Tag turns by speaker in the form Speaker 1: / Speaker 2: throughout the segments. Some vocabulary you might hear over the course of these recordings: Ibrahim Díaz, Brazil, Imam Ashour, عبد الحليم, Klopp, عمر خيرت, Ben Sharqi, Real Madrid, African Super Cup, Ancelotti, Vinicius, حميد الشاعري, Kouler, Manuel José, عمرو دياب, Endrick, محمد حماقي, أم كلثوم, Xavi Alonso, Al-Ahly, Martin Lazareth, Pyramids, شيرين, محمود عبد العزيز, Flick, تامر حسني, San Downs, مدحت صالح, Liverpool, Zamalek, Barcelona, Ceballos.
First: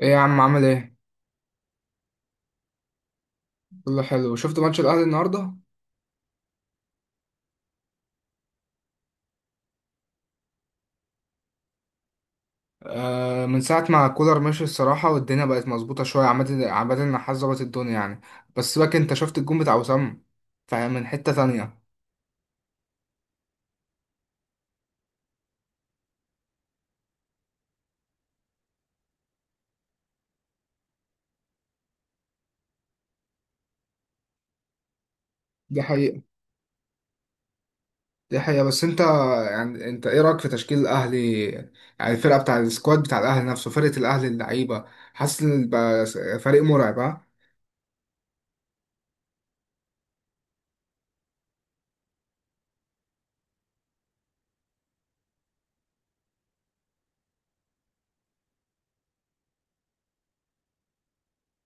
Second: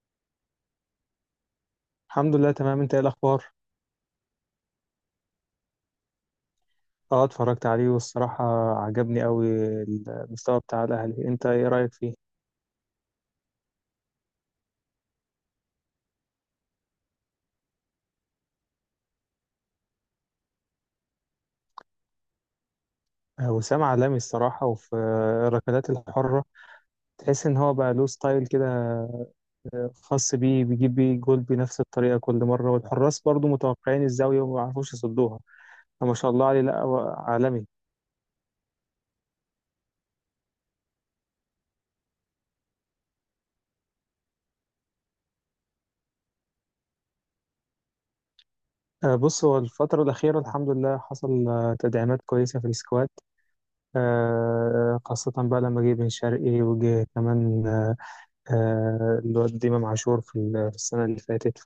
Speaker 1: ايه يا عم عامل ايه؟
Speaker 2: الحمد لله، تمام. انت ايه الاخبار؟
Speaker 1: كله حلو. شفت ماتش الاهلي النهارده؟
Speaker 2: اه، اتفرجت عليه والصراحة عجبني قوي المستوى بتاع الاهلي. انت ايه رأيك فيه؟
Speaker 1: آه، من ساعة ما كولر مشي الصراحة والدنيا بقت مظبوطة شوية. عامة عامة النحاس ظبط الدنيا يعني. بس سيبك، انت شفت الجون بتاع وسام؟ فاهم، من حتة تانية.
Speaker 2: وسام عالمي الصراحة، وفي الركلات الحرة. تحس ان هو بقى له ستايل كده. خاص بيه، بيجيب بيه جول بنفس الطريقة كل مرة، والحراس برضو متوقعين الزاوية وما بيعرفوش يصدوها.
Speaker 1: دي
Speaker 2: فما
Speaker 1: حقيقة.
Speaker 2: شاء الله عليه، لا هو عالمي.
Speaker 1: دي حقيقة. بس انت، يعني انت ايه رأيك في تشكيل الاهلي؟ يعني الفرقة بتاع السكواد بتاع الاهلي نفسه، فرقة الاهلي، اللعيبة. حاسس ان بقى فريق مرعب، ها؟
Speaker 2: بص، هو الفترة الأخيرة الحمد لله حصل تدعيمات كويسة في السكواد. خاصة بقى لما جه بن شرقي، وجه كمان الواد إمام عاشور في في السنة اللي فاتت.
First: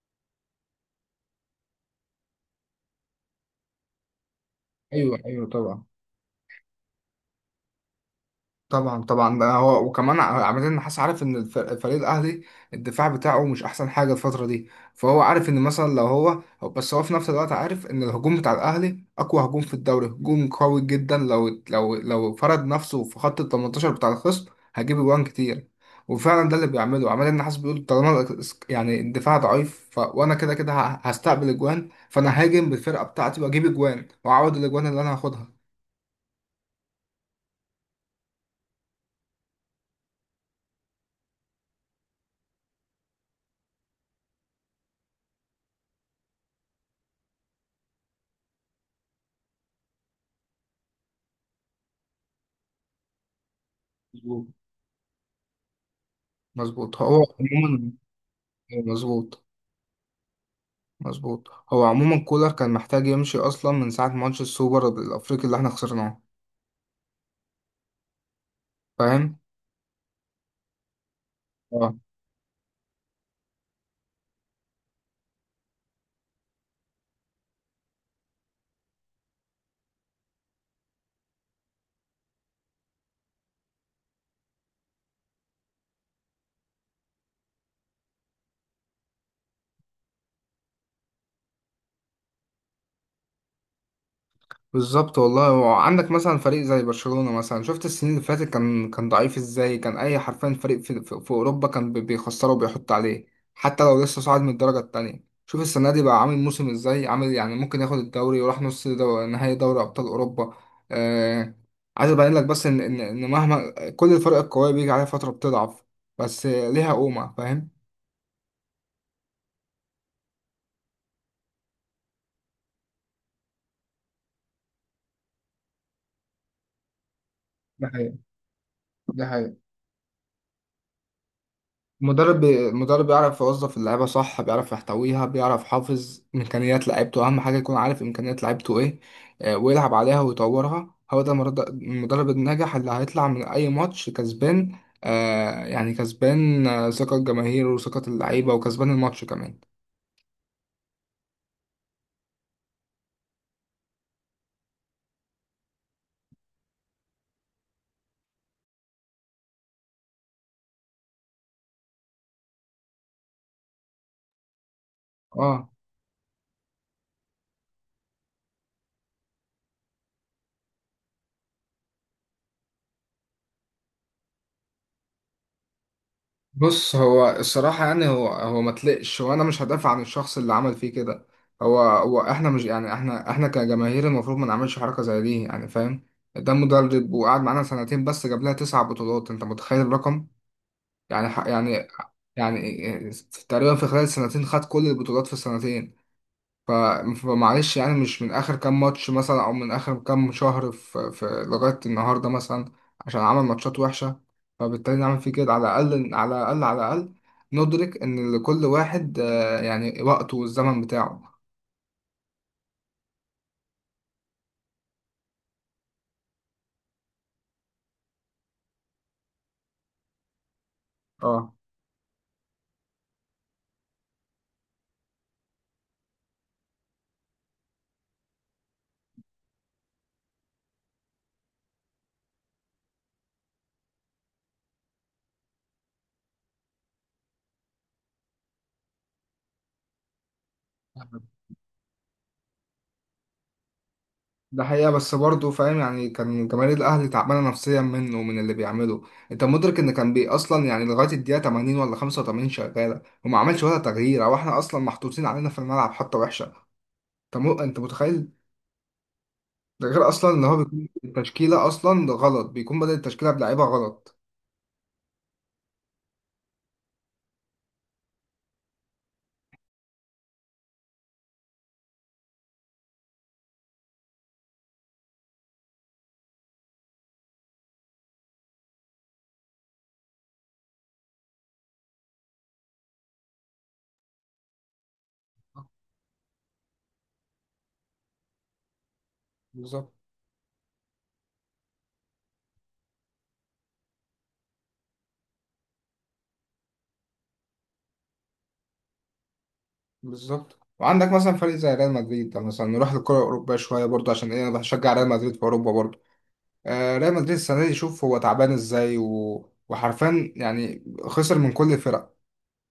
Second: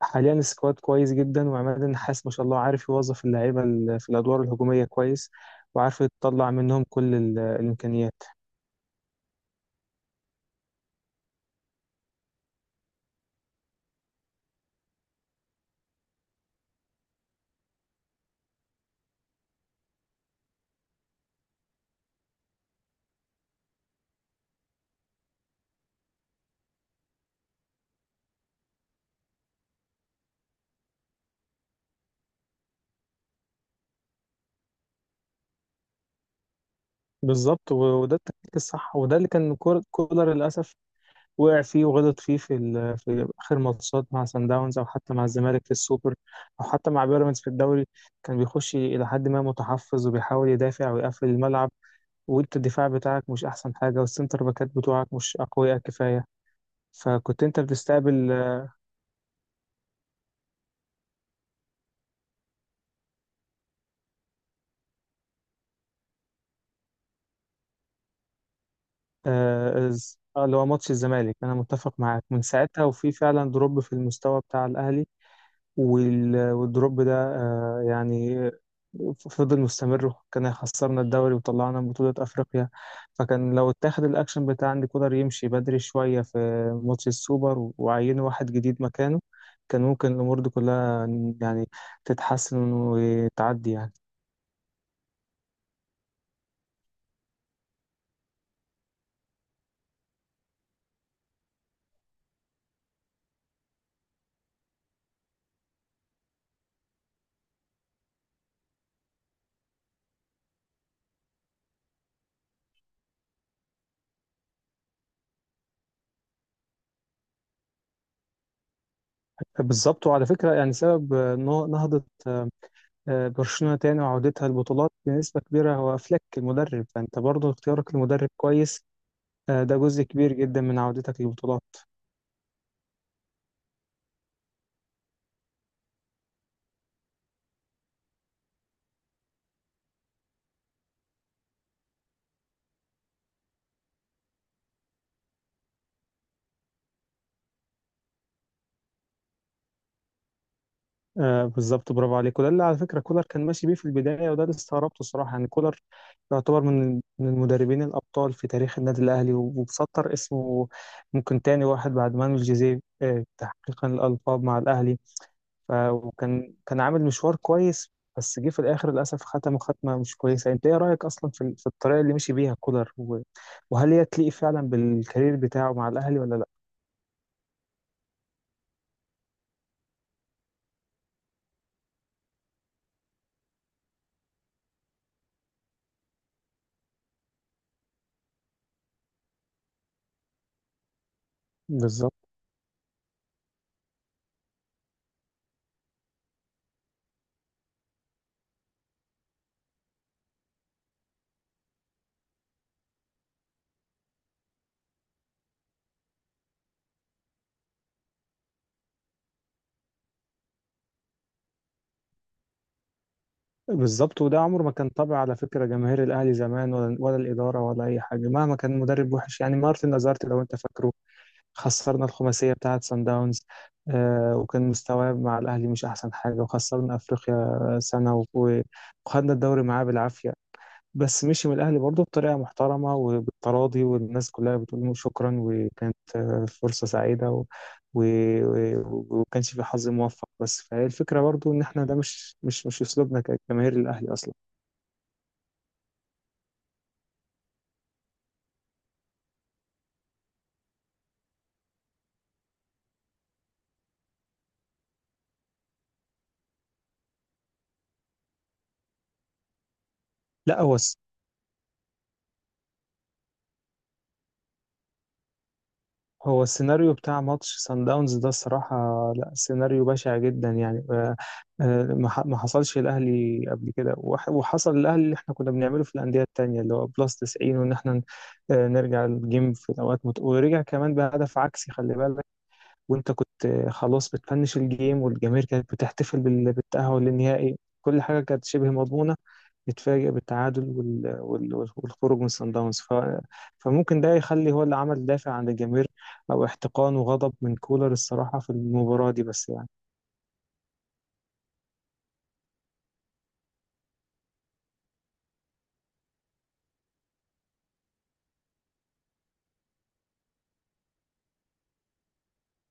Speaker 2: فحاليا السكواد كويس جدا، وعماد النحاس ما شاء الله عارف يوظف اللعيبة في الأدوار الهجومية
Speaker 1: ايوه،
Speaker 2: كويس،
Speaker 1: ايوه، طبعا.
Speaker 2: وعارف يطلع منهم كل الإمكانيات.
Speaker 1: طبعا، طبعا، ده هو. وكمان عامة النحاس عارف ان الفريق الاهلي، الدفاع بتاعه مش احسن حاجه الفتره دي. فهو عارف ان مثلا بس هو في نفس الوقت عارف ان الهجوم بتاع الاهلي اقوى هجوم في الدوري، هجوم قوي جدا. لو فرض نفسه في خط ال 18 بتاع الخصم، هيجيب اجوان كتير. وفعلا ده اللي بيعمله عماد النحاس، بيقول طالما يعني الدفاع ضعيف، وانا كده كده هستقبل اجوان، فانا هاجم بالفرقه بتاعتي واجيب اجوان واعوض الاجوان اللي انا هاخدها.
Speaker 2: بالظبط، و- وده التكتيك الصح، وده اللي كان كولر للأسف وقع فيه وغلط فيه في في آخر ماتشات مع سان داونز، أو حتى مع الزمالك في السوبر، أو حتى مع بيراميدز في الدوري. كان بيخش إلى حد ما متحفظ، وبيحاول يدافع ويقفل الملعب، وانت الدفاع بتاعك مش احسن حاجه والسنتر
Speaker 1: مظبوط.
Speaker 2: باكات بتوعك مش اقوياء كفايه.
Speaker 1: مظبوط. هو
Speaker 2: فكنت انت
Speaker 1: عموما
Speaker 2: بتستقبل.
Speaker 1: مظبوط، مظبوط. هو عموما كولر كان محتاج يمشي اصلا من ساعه ماتش السوبر الافريقي اللي احنا خسرناه، فاهم.
Speaker 2: اللي هو ماتش الزمالك، انا متفق
Speaker 1: آه.
Speaker 2: معاك من ساعتها، وفي فعلا دروب في المستوى بتاع الاهلي. وال- والدروب ده يعني فضل مستمر، كان هيخسرنا الدوري وطلعنا من بطولة أفريقيا. فكان لو اتاخد الأكشن بتاع إن كولر يمشي بدري شوية في ماتش السوبر، وعينوا واحد جديد مكانه، كان ممكن الأمور دي كلها يعني تتحسن وتعدي يعني.
Speaker 1: بالظبط والله. وعندك مثلا فريق زي برشلونة مثلا، شفت السنين اللي فاتت كان ضعيف ازاي؟ كان اي، حرفيا فريق في اوروبا كان بيخسره وبيحط عليه. حتى لو لسه صاعد من الدرجة التانية. شوف السنة دي بقى عامل موسم ازاي، عامل يعني ممكن ياخد الدوري وراح نهائي دوري ابطال اوروبا. آه... عايز ابين لك بس ان ان إن مهما كل الفرق القوية بيجي عليها فترة بتضعف، بس ليها قومة، فاهم.
Speaker 2: بالظبط، وعلى فكرة يعني سبب نهضة، برشلونة تاني وعودتها البطولات بنسبة كبيرة هو فليك المدرب، فأنت برضه
Speaker 1: ده
Speaker 2: اختيارك
Speaker 1: حقيقة.
Speaker 2: لمدرب كويس.
Speaker 1: ده حقيقة.
Speaker 2: ده جزء كبير جدا من عودتك للبطولات.
Speaker 1: مدرب مدرب بيعرف يوظف اللعيبه صح، بيعرف يحتويها، بيعرف يحافظ امكانيات لعيبته. اهم حاجه يكون عارف امكانيات لعيبته ايه، ويلعب عليها ويطورها. هو ده المدرب الناجح اللي هيطلع من اي ماتش كسبان، يعني كسبان ثقه الجماهير وثقه اللعيبه وكسبان الماتش كمان.
Speaker 2: بالظبط، برافو عليك. وده اللي على فكره كولر كان ماشي بيه في البدايه، وده اللي استغربته الصراحه. يعني كولر يعتبر من المدربين الابطال في تاريخ النادي الاهلي، وبسطر اسمه، ممكن تاني واحد بعد مانويل جوزيه تحقيقا الالقاب مع الاهلي.
Speaker 1: اه،
Speaker 2: وكان عامل مشوار كويس، بس جه في الاخر للاسف، ختمه مش كويسه. انت ايه رايك اصلا في الطريقه اللي مشي بيها كولر، وهل هي تليق فعلا بالكارير بتاعه مع الاهلي ولا لا؟
Speaker 1: بص. هو الصراحة يعني هو ما تلقش، وانا مش هدافع عن الشخص اللي عمل فيه كده. هو احنا مش يعني احنا كجماهير المفروض ما نعملش حركة زي دي، يعني فاهم. ده مدرب وقعد معانا سنتين بس جاب لها تسع بطولات، انت متخيل الرقم؟ يعني يعني،
Speaker 2: بالظبط،
Speaker 1: يعني تقريبا في خلال سنتين خد كل البطولات في السنتين. ف- فمعلش يعني، مش من اخر كام ماتش مثلا او من اخر كام شهر في لغايه النهارده مثلا، عشان عمل ماتشات وحشه، فبالتالي نعمل فيه كده. على الاقل، على الاقل، على الاقل ندرك ان لكل واحد يعني وقته والزمن بتاعه.
Speaker 2: بالظبط. وده عمره ما كان طبع، على فكرة، جماهير الأهلي زمان، ولا الإدارة ولا أي حاجة، مهما كان مدرب وحش يعني مارتن لازارت، لو أنت فاكره.
Speaker 1: اه.
Speaker 2: خسرنا الخماسية بتاعة سان داونز. وكان مستواه مع الأهلي مش أحسن حاجة، وخسرنا أفريقيا سنة، وخدنا الدوري معاه بالعافية. بس مشي من الأهلي برضه بطريقة محترمة وبالتراضي، والناس كلها بتقول له شكرا، وكانت فرصة سعيدة و... وكانش في حظ موفق. بس فهي الفكرة برضه، إن إحنا ده مش أسلوبنا كجماهير الأهلي أصلا.
Speaker 1: ده حقيقة، بس برضه فاهم يعني كان جماهير الأهلي تعبانة نفسيا منه ومن اللي بيعمله، أنت مدرك إن كان بي أصلا يعني لغاية الدقيقة 80 ولا 85 شغالة، وما عملش ولا تغيير أو إحنا أصلا محطوطين علينا في الملعب حتى وحشة، أنت أنت متخيل؟ ده غير اصلا ان هو
Speaker 2: لا، هو
Speaker 1: بيكون التشكيله اصلا غلط، بيكون بدأ التشكيله بلعيبه غلط.
Speaker 2: هو السيناريو بتاع ماتش سان داونز ده الصراحة، لا سيناريو بشع جدا يعني. ما حصلش الأهلي قبل كده، وحصل الأهلي اللي احنا كنا بنعمله في الأندية التانية، اللي هو بلس 90، وإن احنا نرجع الجيم في الأوقات، ورجع كمان بهدف عكسي، خلي بالك. وأنت كنت خلاص بتفنش الجيم، والجماهير كانت بتحتفل بالتأهل للنهائي. كل حاجة كانت شبه مضمونة.
Speaker 1: بالظبط.
Speaker 2: يتفاجئ بالتعادل والخروج من صن داونز. فممكن ده يخلي هو اللي عمل دافع عند الجماهير، او احتقان وغضب من كولر الصراحه في المباراه دي، بس يعني.
Speaker 1: بالظبط. وعندك مثلا فريق زي ريال مدريد، ده مثلا نروح للكرة الأوروبية شوية برضه عشان إيه، أنا بشجع ريال مدريد في أوروبا برضه. ريال مدريد السنة دي شوف هو تعبان إزاي، وحرفيا يعني خسر من كل الفرق:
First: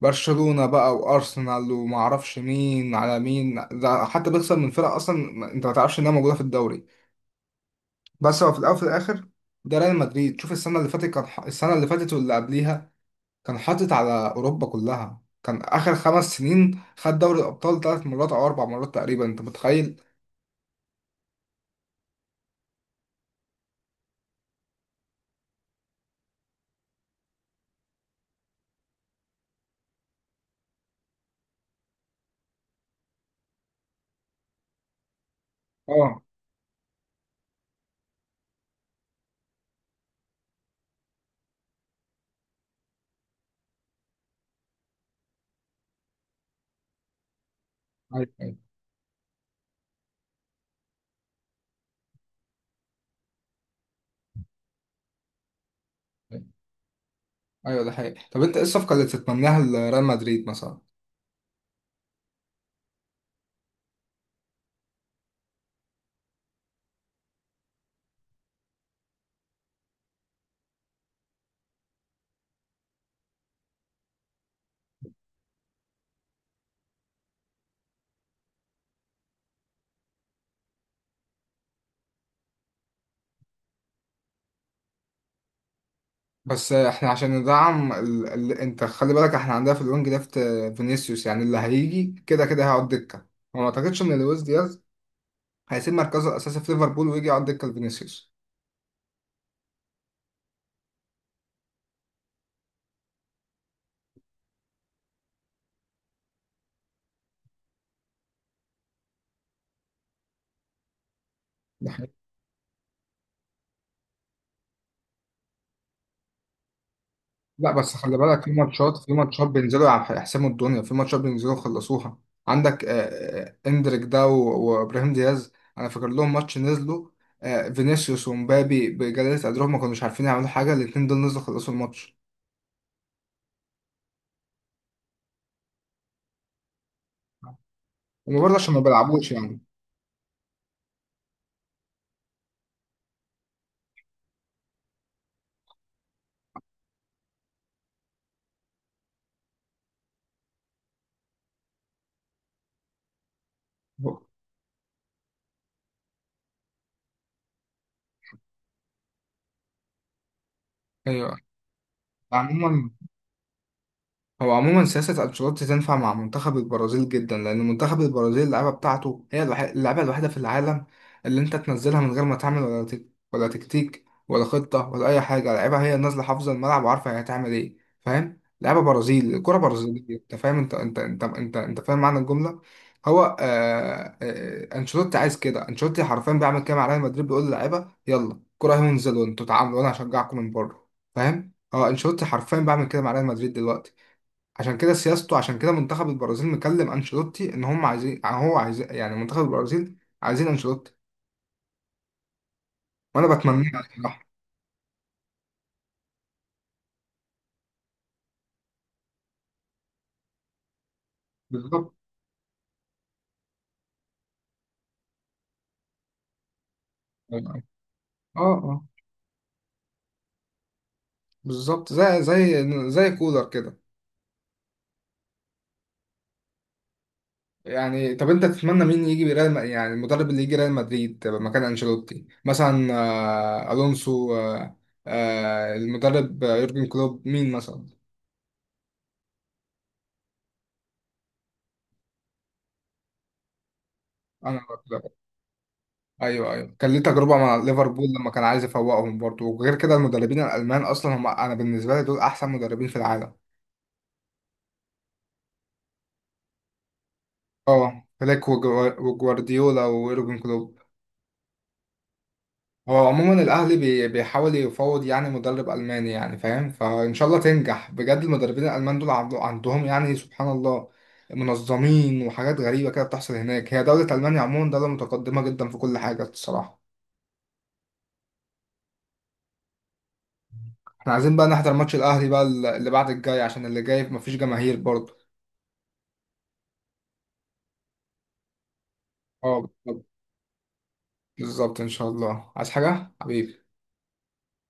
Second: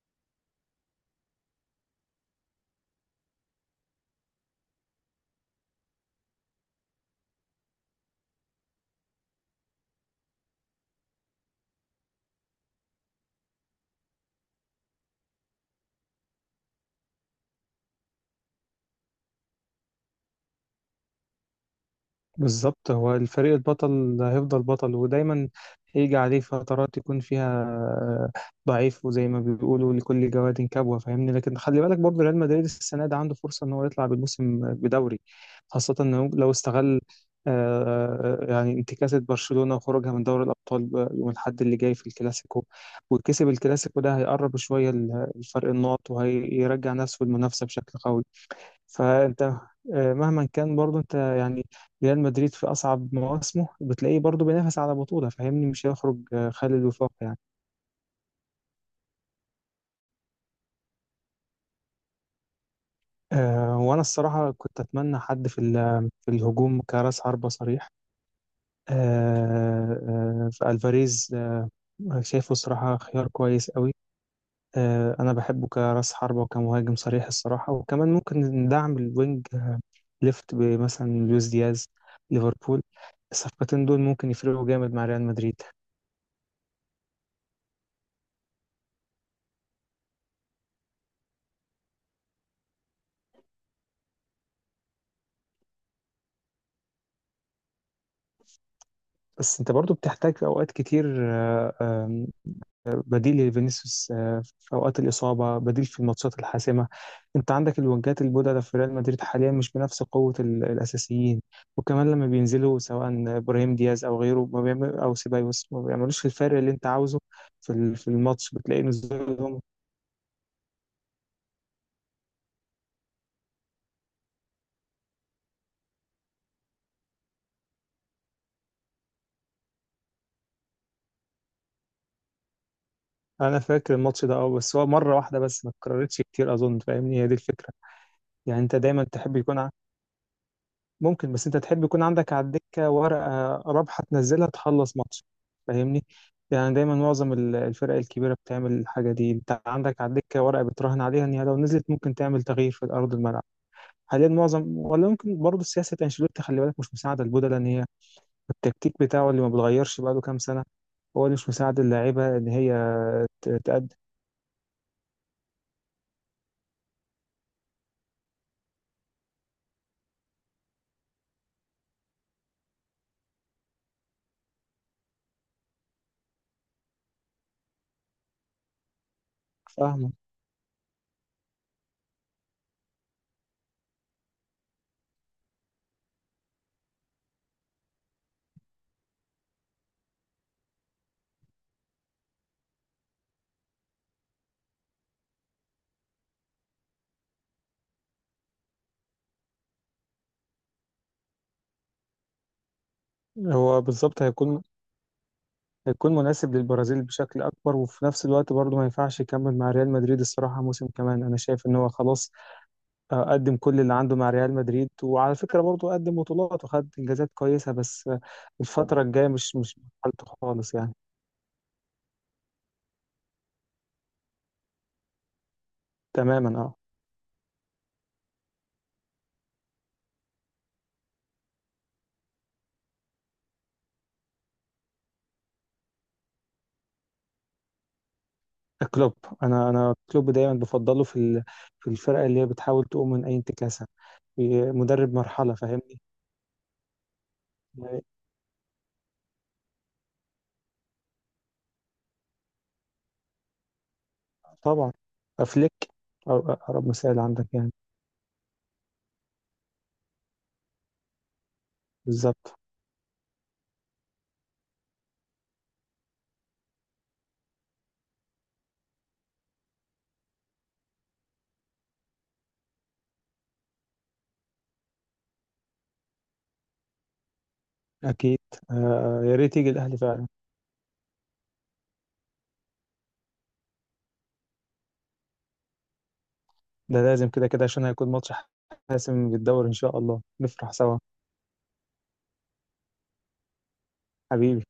Speaker 1: برشلونة بقى، وأرسنال، ومعرفش مين على مين. ده حتى بيخسر من فرق أصلا أنت ما تعرفش إنها موجودة في الدوري. بس هو في الأول وفي الآخر، ده ريال مدريد. شوف السنة اللي فاتت السنة اللي فاتت واللي قبليها كان حاطط على أوروبا كلها. كان آخر خمس سنين خد دوري الأبطال ثلاث مرات أو أربع مرات تقريبا، أنت متخيل؟
Speaker 2: بالظبط. هو الفريق البطل هيفضل بطل، ودايما هيجي عليه فترات يكون فيها ضعيف، وزي ما بيقولوا لكل جواد كبوة، فاهمني؟ لكن خلي بالك برضه ريال مدريد السنة دي عنده فرصة إن هو يطلع بالموسم بدوري، خاصة
Speaker 1: اه.
Speaker 2: إنه لو استغل يعني انتكاسة برشلونة وخروجها من دوري الأبطال يوم الأحد اللي جاي في الكلاسيكو، وكسب الكلاسيكو ده هيقرب شوية الفرق النقط، وهيرجع نفسه المنافسة بشكل قوي.
Speaker 1: أيوه، أيوه.
Speaker 2: فانت مهما كان برضو انت يعني ريال مدريد في اصعب مواسمه بتلاقيه برضو بينافس على بطولة، فاهمني؟ مش هيخرج
Speaker 1: أيوه،
Speaker 2: خالي الوفاق يعني.
Speaker 1: أيوه، ده حقيقي. طب أنت إيه الصفقة اللي تتمناها لريال مدريد مثلا؟
Speaker 2: وانا الصراحة كنت اتمنى حد في في الهجوم كراس حربة صريح. آه، فالفاريز. شايفه صراحة خيار كويس قوي. انا بحبه كراس حربة وكمهاجم صريح الصراحة، وكمان ممكن ندعم الوينج ليفت بمثلا لويس دياز ليفربول. الصفقتين دول ممكن يفرقوا جامد مع ريال مدريد.
Speaker 1: بس احنا عشان ندعم انت خلي بالك، احنا عندنا في الوينج ليفت فينيسيوس. يعني اللي هيجي كده كده هيقعد دكة، وما اعتقدش ان لويس دياز هيسيب مركزه الاساسي في ليفربول ويجي يقعد دكة لفينيسيوس.
Speaker 2: بس انت برضو بتحتاج في اوقات كتير، آه، آم، آه، بديل لفينيسيوس، في اوقات الاصابه، بديل في الماتشات الحاسمه. انت عندك الوينجات البودلة في ريال مدريد حاليا مش بنفس قوه الاساسيين، وكمان لما بينزلوا سواء ابراهيم دياز او غيره ما بيعمل، او سيبايوس ما بيعملوش الفرق اللي انت عاوزه. في
Speaker 1: لا، بس
Speaker 2: في
Speaker 1: خلي بالك،
Speaker 2: الماتش
Speaker 1: في
Speaker 2: بتلاقي
Speaker 1: ماتشات في ماتشات
Speaker 2: نزولهم.
Speaker 1: بينزلوا يحسموا الدنيا، في ماتشات بينزلوا يخلصوها. عندك اندريك ده وابراهيم دياز، انا فاكر لهم ماتش نزلوا، فينيسيوس ومبابي بجلالة قدرهم ما كانوش عارفين يعملوا حاجة، الاتنين دول نزلوا خلصوا الماتش.
Speaker 2: انا فاكر الماتش ده بس هو مره واحده بس، ما اتكررتش كتير اظن، فاهمني؟ هي دي الفكره.
Speaker 1: وبرضه
Speaker 2: يعني
Speaker 1: عشان
Speaker 2: انت
Speaker 1: ما
Speaker 2: دايما
Speaker 1: بيلعبوش
Speaker 2: تحب يكون
Speaker 1: يعني.
Speaker 2: ممكن، بس انت تحب يكون عندك على الدكة ورقة رابحة تنزلها تخلص ماتش، فاهمني؟ يعني دايما معظم الفرق الكبيرة بتعمل الحاجة دي. انت عندك على الدكة ورقة بتراهن عليها ان هي لو نزلت ممكن تعمل تغيير في أرض الملعب. حاليا معظم، ولا ممكن برضه سياسة انشيلوتي، خلي بالك، مش مساعدة البودلة ان هي التكتيك بتاعه اللي ما بيتغيرش بقاله كام سنة، هو اللي
Speaker 1: ايوه.
Speaker 2: مش مساعد اللعيبة ان هي
Speaker 1: عموما
Speaker 2: تأدي.
Speaker 1: هو عموما سياسة أنشيلوتي تنفع مع منتخب البرازيل جدا، لأن منتخب البرازيل اللعبة بتاعته هي اللعبة الوحيدة في العالم اللي أنت تنزلها من غير ما تعمل ولا ولا تكتيك ولا خطة ولا أي حاجة. اللعيبة هي نازلة حافظة الملعب وعارفة هي هتعمل إيه، فاهم؟ لعبة برازيل، الكرة
Speaker 2: فاهمه.
Speaker 1: برازيلية. أنت فاهم؟ أنت فاهم معنى الجملة؟ هو أنشيلوتي عايز كده، أنشيلوتي حرفيا بيعمل كده مع ريال مدريد، بيقول للعيبة يلا كرة اهي، وانزلوا أنتوا تعاملوا وأنا هشجعكم من بره، فاهم؟ اه. انشيلوتي حرفيا بعمل كده مع ريال مدريد دلوقتي. عشان كده سياسته، عشان كده منتخب البرازيل مكلم انشيلوتي ان هم عايزين، هو عايز يعني منتخب البرازيل عايزين انشيلوتي، وانا بتمناه
Speaker 2: هو
Speaker 1: على
Speaker 2: بالظبط
Speaker 1: الصراحه.
Speaker 2: هيكون مناسب للبرازيل بشكل أكبر، وفي نفس الوقت برضه ما ينفعش يكمل مع ريال مدريد الصراحة موسم كمان. أنا شايف إن هو
Speaker 1: بالظبط.
Speaker 2: خلاص قدم كل اللي عنده مع ريال مدريد، وعلى فكرة برضه قدم بطولات وخد إنجازات كويسة، بس
Speaker 1: اه، اه،
Speaker 2: الفترة الجاية مش حالته خالص يعني.
Speaker 1: بالظبط. زي، زي كولر كده.
Speaker 2: تماما، أه.
Speaker 1: يعني طب انت تتمنى مين يجي ريال يعني المدرب اللي يجي ريال مدريد مكان انشيلوتي مثلا؟ الونسو، المدرب يورجن كلوب، مين مثلا؟
Speaker 2: كلوب. أنا كلوب دايما بفضله في في الفرقة اللي هي بتحاول تقوم من أي انتكاسة،
Speaker 1: انا
Speaker 2: في مدرب مرحلة، فاهمني؟
Speaker 1: ايوه، ايوه. كان ليه تجربه مع ليفربول
Speaker 2: يعني
Speaker 1: لما كان عايز يفوقهم برضه. وغير كده المدربين الالمان اصلا هم، انا بالنسبه لي دول احسن مدربين في العالم.
Speaker 2: طبعا. أفليك أقرب مثال عندك يعني.
Speaker 1: اه، فليك وجوارديولا ويورجن كلوب.
Speaker 2: بالظبط،
Speaker 1: هو عموما الاهلي بيحاول يفاوض يعني مدرب الماني، يعني فاهم. فان شاء الله تنجح بجد. المدربين الالمان دول عندهم يعني سبحان الله، منظمين، وحاجات غريبه كده بتحصل هناك. هي دوله المانيا عموما دوله متقدمه جدا في كل حاجه الصراحه.
Speaker 2: اكيد. يا ريت يجي الاهلي فعلا.
Speaker 1: احنا عايزين بقى نحضر ماتش الاهلي بقى، اللي بعد الجاي، عشان اللي جاي مفيش جماهير برضه.
Speaker 2: ده لازم، كده كده، عشان هيكون ماتش حاسم في
Speaker 1: اه،
Speaker 2: الدوري. ان شاء الله نفرح سوا.
Speaker 1: بالظبط، ان شاء الله. عايز حاجة حبيبي؟
Speaker 2: حبيبي.